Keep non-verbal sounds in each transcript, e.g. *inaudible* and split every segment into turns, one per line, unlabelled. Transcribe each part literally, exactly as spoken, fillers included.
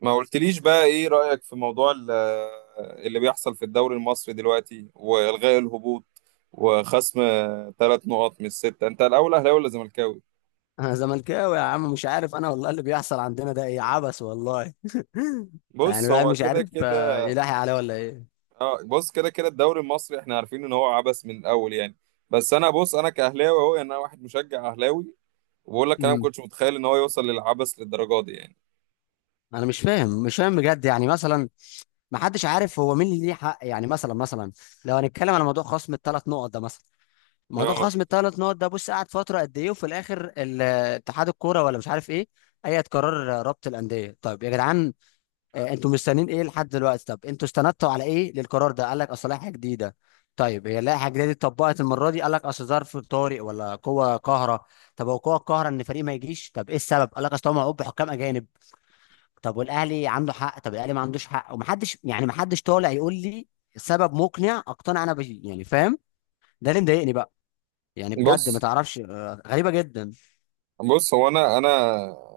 ما قلتليش بقى ايه رأيك في موضوع ال- اللي بيحصل في الدوري المصري دلوقتي والغاء الهبوط وخصم ثلاث نقط من الستة. انت الاول اهلاوي ولا زملكاوي؟
انا زملكاوي يا عم، مش عارف انا والله. اللي بيحصل عندنا ده ايه؟ عبث والله. *laughs* يعني
بص،
الواحد
هو
مش
كده
عارف، آه،
كده.
يلاحي عليه ولا ايه؟
اه، بص كده كده الدوري المصري، احنا عارفين ان هو عبث من الاول يعني. بس انا، بص، انا كاهلاوي اهو، يعني انا واحد مشجع اهلاوي، وبقول لك انا ما
امم
كنتش متخيل ان هو يوصل للعبث للدرجة دي يعني.
انا مش فاهم مش فاهم بجد، يعني مثلا ما حدش عارف هو مين اللي ليه حق، يعني مثلا مثلا لو هنتكلم على موضوع خصم الثلاث نقط ده مثلا، موضوع
اه،
خصم الثلاث نقط ده، بص قعد فتره قد ايه؟ وفي الاخر ال- اتحاد الكوره ولا مش عارف ايه، اي قرار، رابط الانديه. طيب يا جدعان، آه، انتوا مستنيين ايه لحد دلوقتي؟ طب انتوا استندتوا على ايه للقرار ده؟ قال لك اصل لائحه جديده. طيب هي اللائحه الجديده دي اتطبقت المره دي؟ قال لك اصل ظرف طارئ ولا قوه قاهره. طب هو قوه قاهره ان فريق ما يجيش؟ طب ايه السبب؟ قال لك اصل هو معقوب بحكام اجانب. طب والاهلي عنده حق؟ طب الاهلي ما عندوش حق؟ ومحدش، يعني محدش طالع يقول لي سبب مقنع اقتنع انا بيه، يعني فاهم؟ ده اللي مضايقني بقى. يعني بجد ما
بص
تعرفش، آه، غريبه جدا.
بص هو انا انا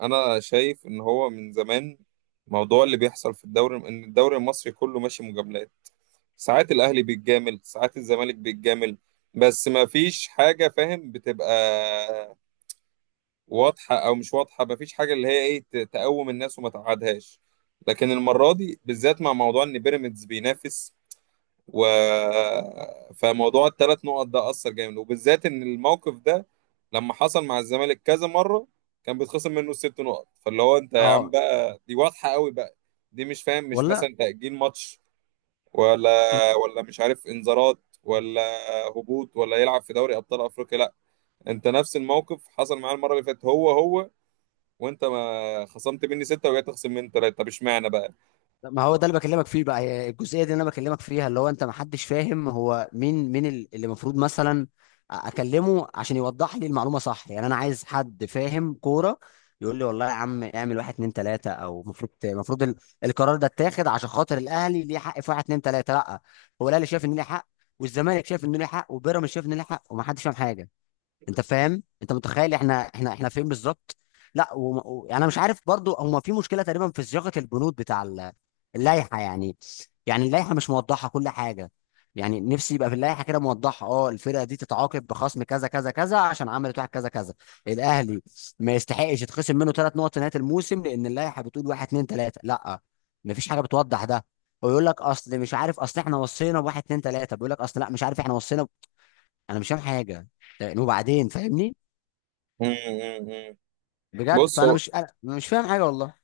انا شايف ان هو من زمان موضوع اللي بيحصل في الدوري، ان الدوري المصري كله ماشي مجاملات. ساعات الاهلي بيتجامل، ساعات الزمالك بيتجامل، بس ما فيش حاجه، فاهم، بتبقى واضحه او مش واضحه. ما فيش حاجه اللي هي ايه ت- تقوم الناس وما تقعدهاش. لكن المره دي بالذات، مع موضوع ان بيراميدز بينافس، و فموضوع الثلاث نقط ده أثر جامد، وبالذات إن الموقف ده لما حصل مع الزمالك كذا مرة كان بيتخصم منه الست نقط. فاللي هو أنت يا عم
اه،
بقى، دي واضحة قوي بقى. دي مش فاهم، مش
ولا،
مثلا تأجيل ماتش ولا ولا مش عارف إنذارات، ولا هبوط، ولا يلعب في دوري أبطال أفريقيا. لا، أنت نفس الموقف حصل معاه المرة اللي فاتت، هو هو، وأنت ما خصمت مني ستة وجاي تخصم مني ثلاثة، طب اشمعنى بقى؟
ما هو ده اللي بكلمك فيه بقى، هي الجزئيه دي اللي انا بكلمك فيها، اللي هو انت، ما حدش فاهم هو مين، مين ال- اللي المفروض مثلا اكلمه عشان يوضح لي المعلومه صح. يعني انا عايز حد فاهم كوره يقول لي والله يا عم، اعمل واحد اتنين تلاته، او المفروض المفروض ال- القرار ده اتاخد عشان خاطر الاهلي ليه حق في واحد اتنين تلاته. لا، هو الاهلي شايف ان ليه حق، والزمالك شايف ان ليه حق، وبيراميدز شايف ان ليه حق، وما حدش فاهم حاجه. انت فاهم؟ انت متخيل احنا احنا احنا فين بالظبط؟ لا، وم... و... يعني انا مش عارف برضو. هما في مشكله تقريبا في صياغه البنود بتاع ال- اللائحه يعني. يعني اللائحه مش موضحه كل حاجه. يعني نفسي يبقى في اللائحه كده موضحه، اه، الفرقه دي تتعاقب بخصم كذا كذا كذا عشان عملت واحد كذا كذا. الاهلي ما يستحقش يتخصم منه ثلاث نقط نهايه الموسم لان اللائحه بتقول واحد اتنين تلاته. لا، مفيش حاجه بتوضح ده. ويقول لك اصل مش عارف، اصل احنا وصينا بواحد اتنين تلاته، بيقول لك اصل لا، مش عارف، احنا وصينا ب... انا مش فاهم حاجه. طيب، وبعدين فاهمني
مم، مم، مم.
بجد،
بص
فانا
هو
مش أنا مش فاهم حاجه والله.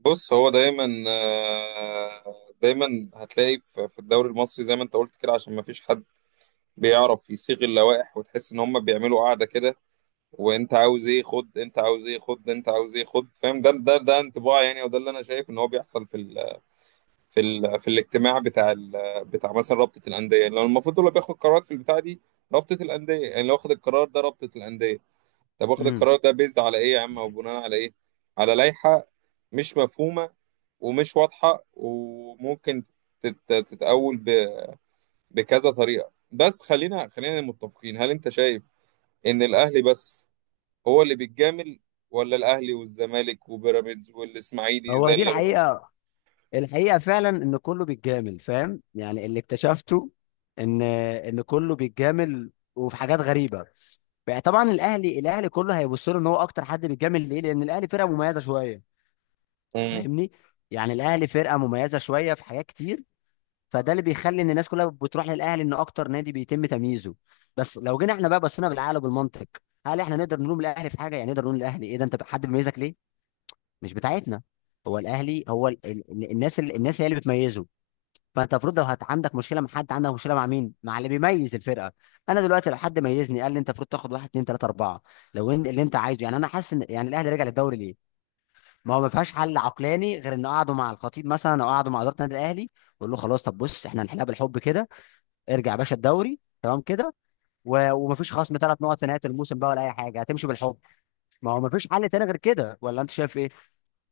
بص هو دايما، آه، دايما هتلاقي في في الدوري المصري زي ما انت قلت كده، عشان ما فيش حد بيعرف يصيغ اللوائح، وتحس ان هم بيعملوا قاعده كده. وانت عاوز ايه خد، انت عاوز ايه خد، انت عاوز ايه خد، فاهم؟ ده ده ده انطباع يعني، وده اللي انا شايف ان هو بيحصل في ال في ال في الاجتماع بتاع ال بتاع مثلا رابطه الانديه. يعني لو المفروض اللي بياخد قرارات في البتاع دي رابطه الانديه، يعني لو واخد القرار ده رابطه الانديه، طب واخد
امم
القرار ده بيزد على ايه يا عم، او بناء على ايه؟ على لائحه مش مفهومه ومش واضحة، وممكن تت- تتأول ب- بكذا طريقة. بس خلينا خلينا متفقين، هل انت شايف ان الاهلي بس هو اللي بيتجامل، ولا الاهلي والزمالك وبيراميدز والاسماعيلي
هو
زي
دي
اللي.
الحقيقه الحقيقه فعلا ان كله بيتجامل، فاهم؟ يعني اللي اكتشفته ان ان كله بيتجامل، وفي حاجات غريبه بقى. طبعا الاهلي الاهلي كله هيبص له ان هو اكتر حد بيتجامل ليه، لان الاهلي فرقه مميزه شويه،
مم.
فاهمني؟ يعني الاهلي فرقه مميزه شويه في حاجات كتير، فده اللي بيخلي ان الناس كلها بتروح للاهلي، ان اكتر نادي بيتم تمييزه. بس لو جينا احنا بقى بصينا بالعقل وبالمنطق، هل احنا نقدر نلوم الاهلي في حاجه؟ يعني نقدر نقول الاهلي ايه ده، انت حد بيميزك ليه؟ مش بتاعتنا. هو الاهلي هو ال... ال... ال- الناس ال... الناس هي اللي بتميزه. فانت المفروض لو هت... عندك مشكله مع حد، عندك مشكله مع مين؟ مع اللي بيميز الفرقه. انا دلوقتي لو حد ميزني قال لي انت المفروض تاخد واحد اتنين تلاته اربعه، لو ان... اللي انت عايزه، يعني انا حاسس ان يعني الاهلي رجع للدوري ليه. ما هو ما فيهاش حل عقلاني غير ان قعدوا مع الخطيب مثلا، او قعدوا مع اداره النادي الاهلي، وقال له خلاص طب بص، احنا هنحلها بالحب كده. ارجع يا باشا الدوري تمام كده، و... ومفيش خصم ثلاث نقط في نهايه الموسم بقى ولا اي حاجه، هتمشي بالحب. ما هو مفيش حل تاني غير كده، ولا انت شايف ايه؟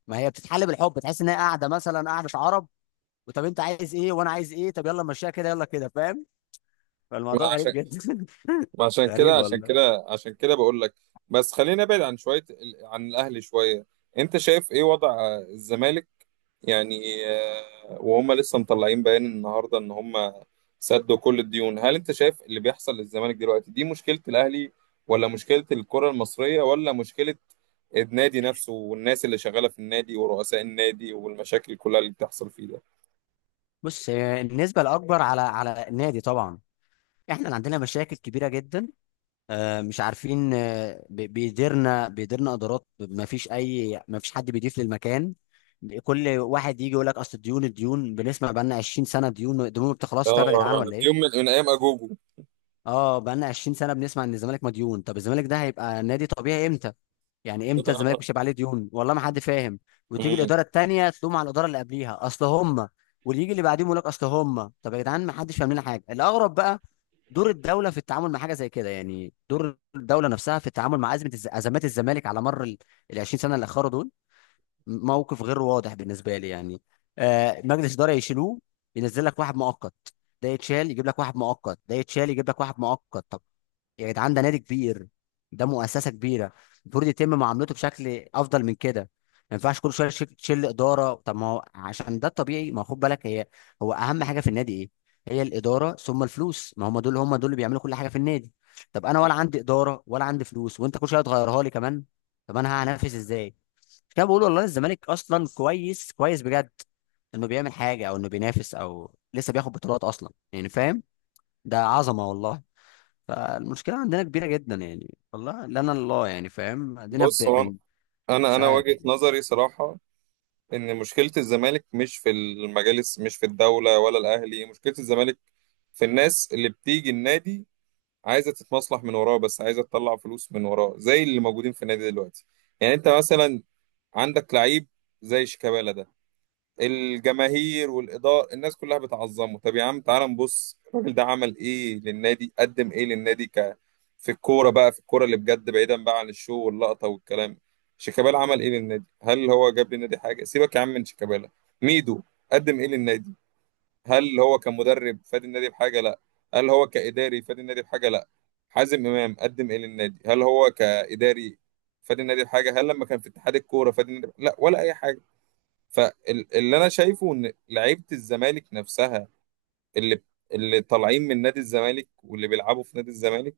ما هي بتتحل بالحب، تحس ان هي قاعده مثلا، قاعده عرب، وطب انت عايز ايه وانا عايز ايه، طب يلا نمشيها كده يلا كده، فاهم؟ فالموضوع
ما
غريب
عشان
جدا.
ما عشان
*laughs* غريب
كده عشان
والله.
كده عشان كده بقول لك. بس خلينا نبعد عن شوية ال- عن الاهلي شوية. انت شايف ايه وضع الزمالك؟ يعني آه، وهم لسه مطلعين بيان النهارده ان هم سدوا كل الديون. هل انت شايف اللي بيحصل للزمالك دلوقتي دي مشكلة الاهلي، ولا مشكلة الكرة المصرية، ولا مشكلة النادي نفسه والناس اللي شغالة في النادي ورؤساء النادي والمشاكل كلها اللي بتحصل فيه ده؟
بص، هي النسبه الاكبر على على النادي طبعا. احنا اللي عندنا مشاكل كبيره جدا. آه، مش عارفين، آه، بي- بيديرنا بيديرنا ادارات. ما فيش اي ما فيش حد بيضيف للمكان. كل واحد يجي يقول لك اصل الديون الديون، بنسمع بقى لنا عشرين سنه ديون، الديون ما بتخلصش. طيب يا جدعان،
اه،
ولا ايه؟
يوم من, من ايام اجوجو.
اه، بقالنا عشرين سنه بنسمع ان الزمالك مديون. طب الزمالك ده هيبقى نادي طبيعي امتى؟ يعني امتى الزمالك مش هيبقى
*laughs*
عليه ديون؟ والله ما حد فاهم. وتيجي
مم.
الاداره التانيه تلوم على الاداره اللي قبليها، اصل هم، واللي يجي اللي بعديهم يقول لك اصل هم. طب يا جدعان، ما حدش فاهم لنا حاجه. الاغرب بقى دور الدوله في التعامل مع حاجه زي كده، يعني دور الدوله نفسها في التعامل مع ازمه الز- ازمات الزمالك على مر ال ال عشرين سنه اللي اخروا دول. موقف غير واضح بالنسبه لي يعني. آه مجلس اداره يشيلوه، ينزل لك واحد مؤقت، ده يتشال يجيب لك واحد مؤقت، ده يتشال يجيب لك واحد مؤقت. طب يا جدعان، ده نادي كبير، ده مؤسسه كبيره، المفروض يتم معاملته بشكل افضل من كده. ما ينفعش كل شويه تشيل تشيل اداره. طب ما هو عشان ده الطبيعي، ما هو خد بالك، هي هو اهم حاجه في النادي ايه؟ هي الاداره، ثم الفلوس. ما هم دول، هم دول اللي بيعملوا كل حاجه في النادي. طب انا ولا عندي اداره ولا عندي فلوس، وانت كل شويه تغيرها لي كمان. طب انا هنافس ازاي؟ مش كده بقول؟ والله الزمالك اصلا كويس كويس بجد انه بيعمل حاجه، او انه بينافس، او لسه بياخد بطولات اصلا، يعني فاهم؟ ده عظمه والله. فالمشكلة عندنا كبيرة جدا يعني، والله لنا الله، يعني فاهم؟ عندنا ب...
بص هو،
بن...
انا
مش
انا
عارف،
وجهة نظري صراحة ان مشكلة الزمالك مش في المجالس، مش في الدولة، ولا الاهلي. مشكلة الزمالك في الناس اللي بتيجي النادي عايزه تتمصلح من وراه، بس عايزه تطلع فلوس من وراه، زي اللي موجودين في النادي دلوقتي. يعني انت مثلا عندك لعيب زي شيكابالا ده، الجماهير والاداره الناس كلها بتعظمه. طب يا عم تعال نبص الراجل ده عمل ايه للنادي، قدم ايه للنادي، ك في الكوره بقى، في الكوره اللي بجد، بعيدا بقى عن الشو واللقطه والكلام. شيكابالا عمل ايه للنادي؟ هل هو جاب للنادي حاجه؟ سيبك يا عم من شيكابالا. ميدو قدم ايه للنادي؟ هل هو كمدرب فادي النادي بحاجه؟ لا. هل هو كاداري فادي النادي بحاجه؟ لا. حازم امام قدم ايه للنادي؟ هل هو كاداري فادي النادي بحاجه؟ هل لما كان في اتحاد الكوره فادي النادي؟ لا، ولا اي حاجه. فاللي انا شايفه ان لعيبه الزمالك نفسها، اللي اللي طالعين من نادي الزمالك واللي بيلعبوا في نادي الزمالك،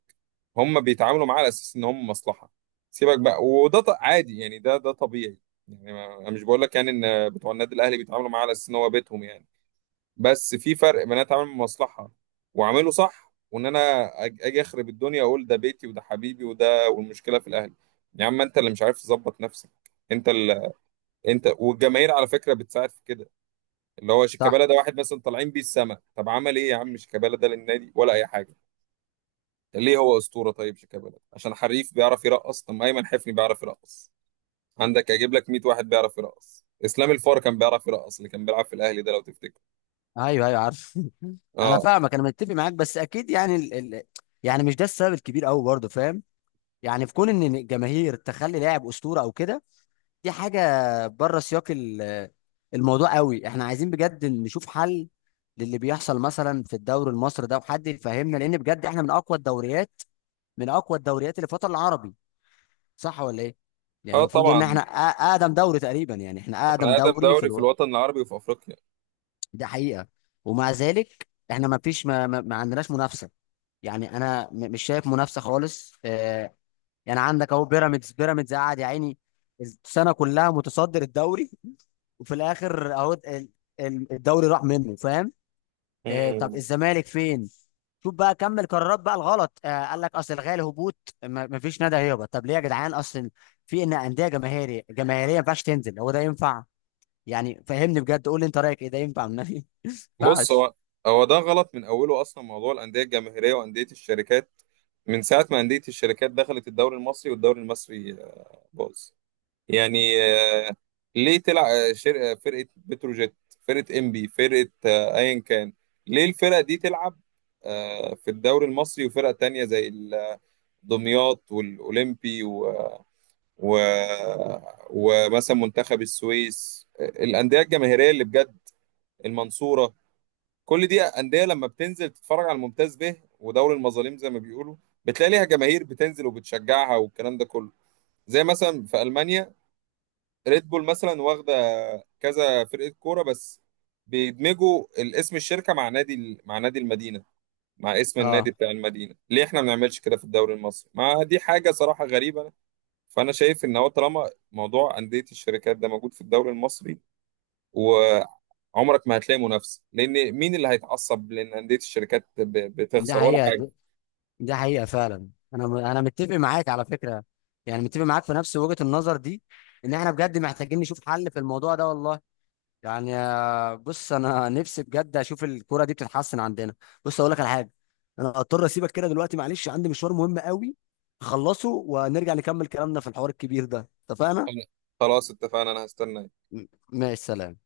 هم بيتعاملوا معاه على اساس ان هم مصلحه. سيبك بقى، وده ط- عادي يعني، ده ده طبيعي. يعني ما- انا مش بقول لك يعني ان بتوع النادي الاهلي بيتعاملوا معاه على اساس ان هو بيتهم يعني. بس في فرق بين انا اتعامل بمصلحه واعمله صح، وان انا أج- اجي اخرب الدنيا اقول ده بيتي وده حبيبي وده، والمشكله في الاهل. يا عم انت اللي مش عارف تظبط نفسك. انت ال... انت والجماهير على فكره بتساعد في كده، اللي هو
صح.
شيكابالا ده واحد مثلا طالعين بيه السما. طب عمل ايه يا عم شيكابالا ده للنادي ولا اي حاجه؟ ده ليه هو اسطوره؟ طيب شيكابالا عشان حريف بيعرف يرقص؟ طب ما ايمن حفني بيعرف يرقص. عندك اجيب لك مئة واحد بيعرف يرقص. اسلام الفار كان بيعرف يرقص، اللي كان بيلعب في الاهلي ده لو تفتكر.
ايوه ايوه عارف. *laughs* انا
اه،
فاهمك، انا متفق معاك، بس اكيد يعني ال... ال... يعني مش ده السبب الكبير قوي برضه، فاهم؟ يعني في كون ان الجماهير تخلي لاعب اسطورة او كده، دي حاجة بره سياق ال... الموضوع قوي. احنا عايزين بجد نشوف حل للي بيحصل مثلا في الدوري المصري ده، وحد يفهمنا، لان بجد احنا من اقوى الدوريات، من اقوى الدوريات اللي في الوطن العربي، صح ولا ايه؟ يعني
اه
المفروض ان احنا
طبعا،
أ- اقدم دوري تقريبا. يعني احنا اقدم
احنا اقدم
دوري في
دوري في
الوقت،
الوطن العربي وفي افريقيا.
ده حقيقه. ومع ذلك احنا ما فيش ما, ما, ما عندناش منافسه. يعني انا م- مش شايف منافسه خالص. آه يعني عندك اهو بيراميدز بيراميدز قاعد يا عيني، السنه كلها متصدر الدوري. *laughs* وفي الاخر اهو ال- ال- الدوري راح منه، فاهم؟ آه طب
مم.
الزمالك فين؟ شوف بقى كمل قرارات بقى الغلط، آه قال لك اصل الغالي هبوط، ما ما فيش نادي هيهبط. طب ليه يا جدعان؟ اصل في ان انديه جماهيريه، جماهيريه ما ينفعش تنزل، هو ده ينفع؟ يعني فهمني بجد، قول لي انت رايك ايه، ده ينفع من نادي؟ *laughs* ما
بص
ينفعش.
هو، هو ده غلط من اوله اصلا، موضوع الانديه الجماهيريه وانديه الشركات. من ساعه ما انديه الشركات دخلت الدوري المصري والدوري المصري آه، باظ. يعني آه، ليه تلعب شركه؟ فرقه بتروجيت، فرقه انبي، فرقه آه، ايا كان، ليه الفرق دي تلعب آه، في الدوري المصري؟ وفرق تانية زي ال- دمياط والأولمبي و... و... ومثلا منتخب السويس، آه، الأندية الجماهيرية اللي بجد، المنصوره. كل دي انديه لما بتنزل تتفرج على الممتاز به، ودوري المظالم زي ما بيقولوا، بتلاقي ليها جماهير بتنزل وبتشجعها والكلام ده كله. زي مثلا في المانيا ريد بول مثلا، واخده كذا فرقه كوره بس، بيدمجوا الاسم الشركه مع نادي ال- مع نادي المدينه، مع اسم النادي
اه،
بتاع المدينه. ليه احنا ما بنعملش كده في الدوري المصري؟ ما دي حاجه صراحه غريبه. فانا شايف ان هو طالما موضوع انديه الشركات ده موجود في الدوري المصري، عمرك ما هتلاقي منافسه، لان مين اللي هيتعصب، لان انديه الشركات ب-
ده
بتخسر ولا
حقيقه،
حاجه.
ده ده حقيقه فعلا. انا م- انا متفق معاك على فكره، يعني متفق معاك في نفس وجهه النظر دي، ان احنا بجد محتاجين نشوف حل في الموضوع ده والله. يعني آه، بص، انا نفسي بجد اشوف الكوره دي بتتحسن عندنا. بص اقول لك على حاجه، انا اضطر اسيبك كده دلوقتي، معلش، عندي مشوار مهم قوي، اخلصه ونرجع نكمل كلامنا في الحوار الكبير ده، اتفقنا؟
أنا- خلاص اتفقنا، انا هستناك.
م- ماشي، سلام.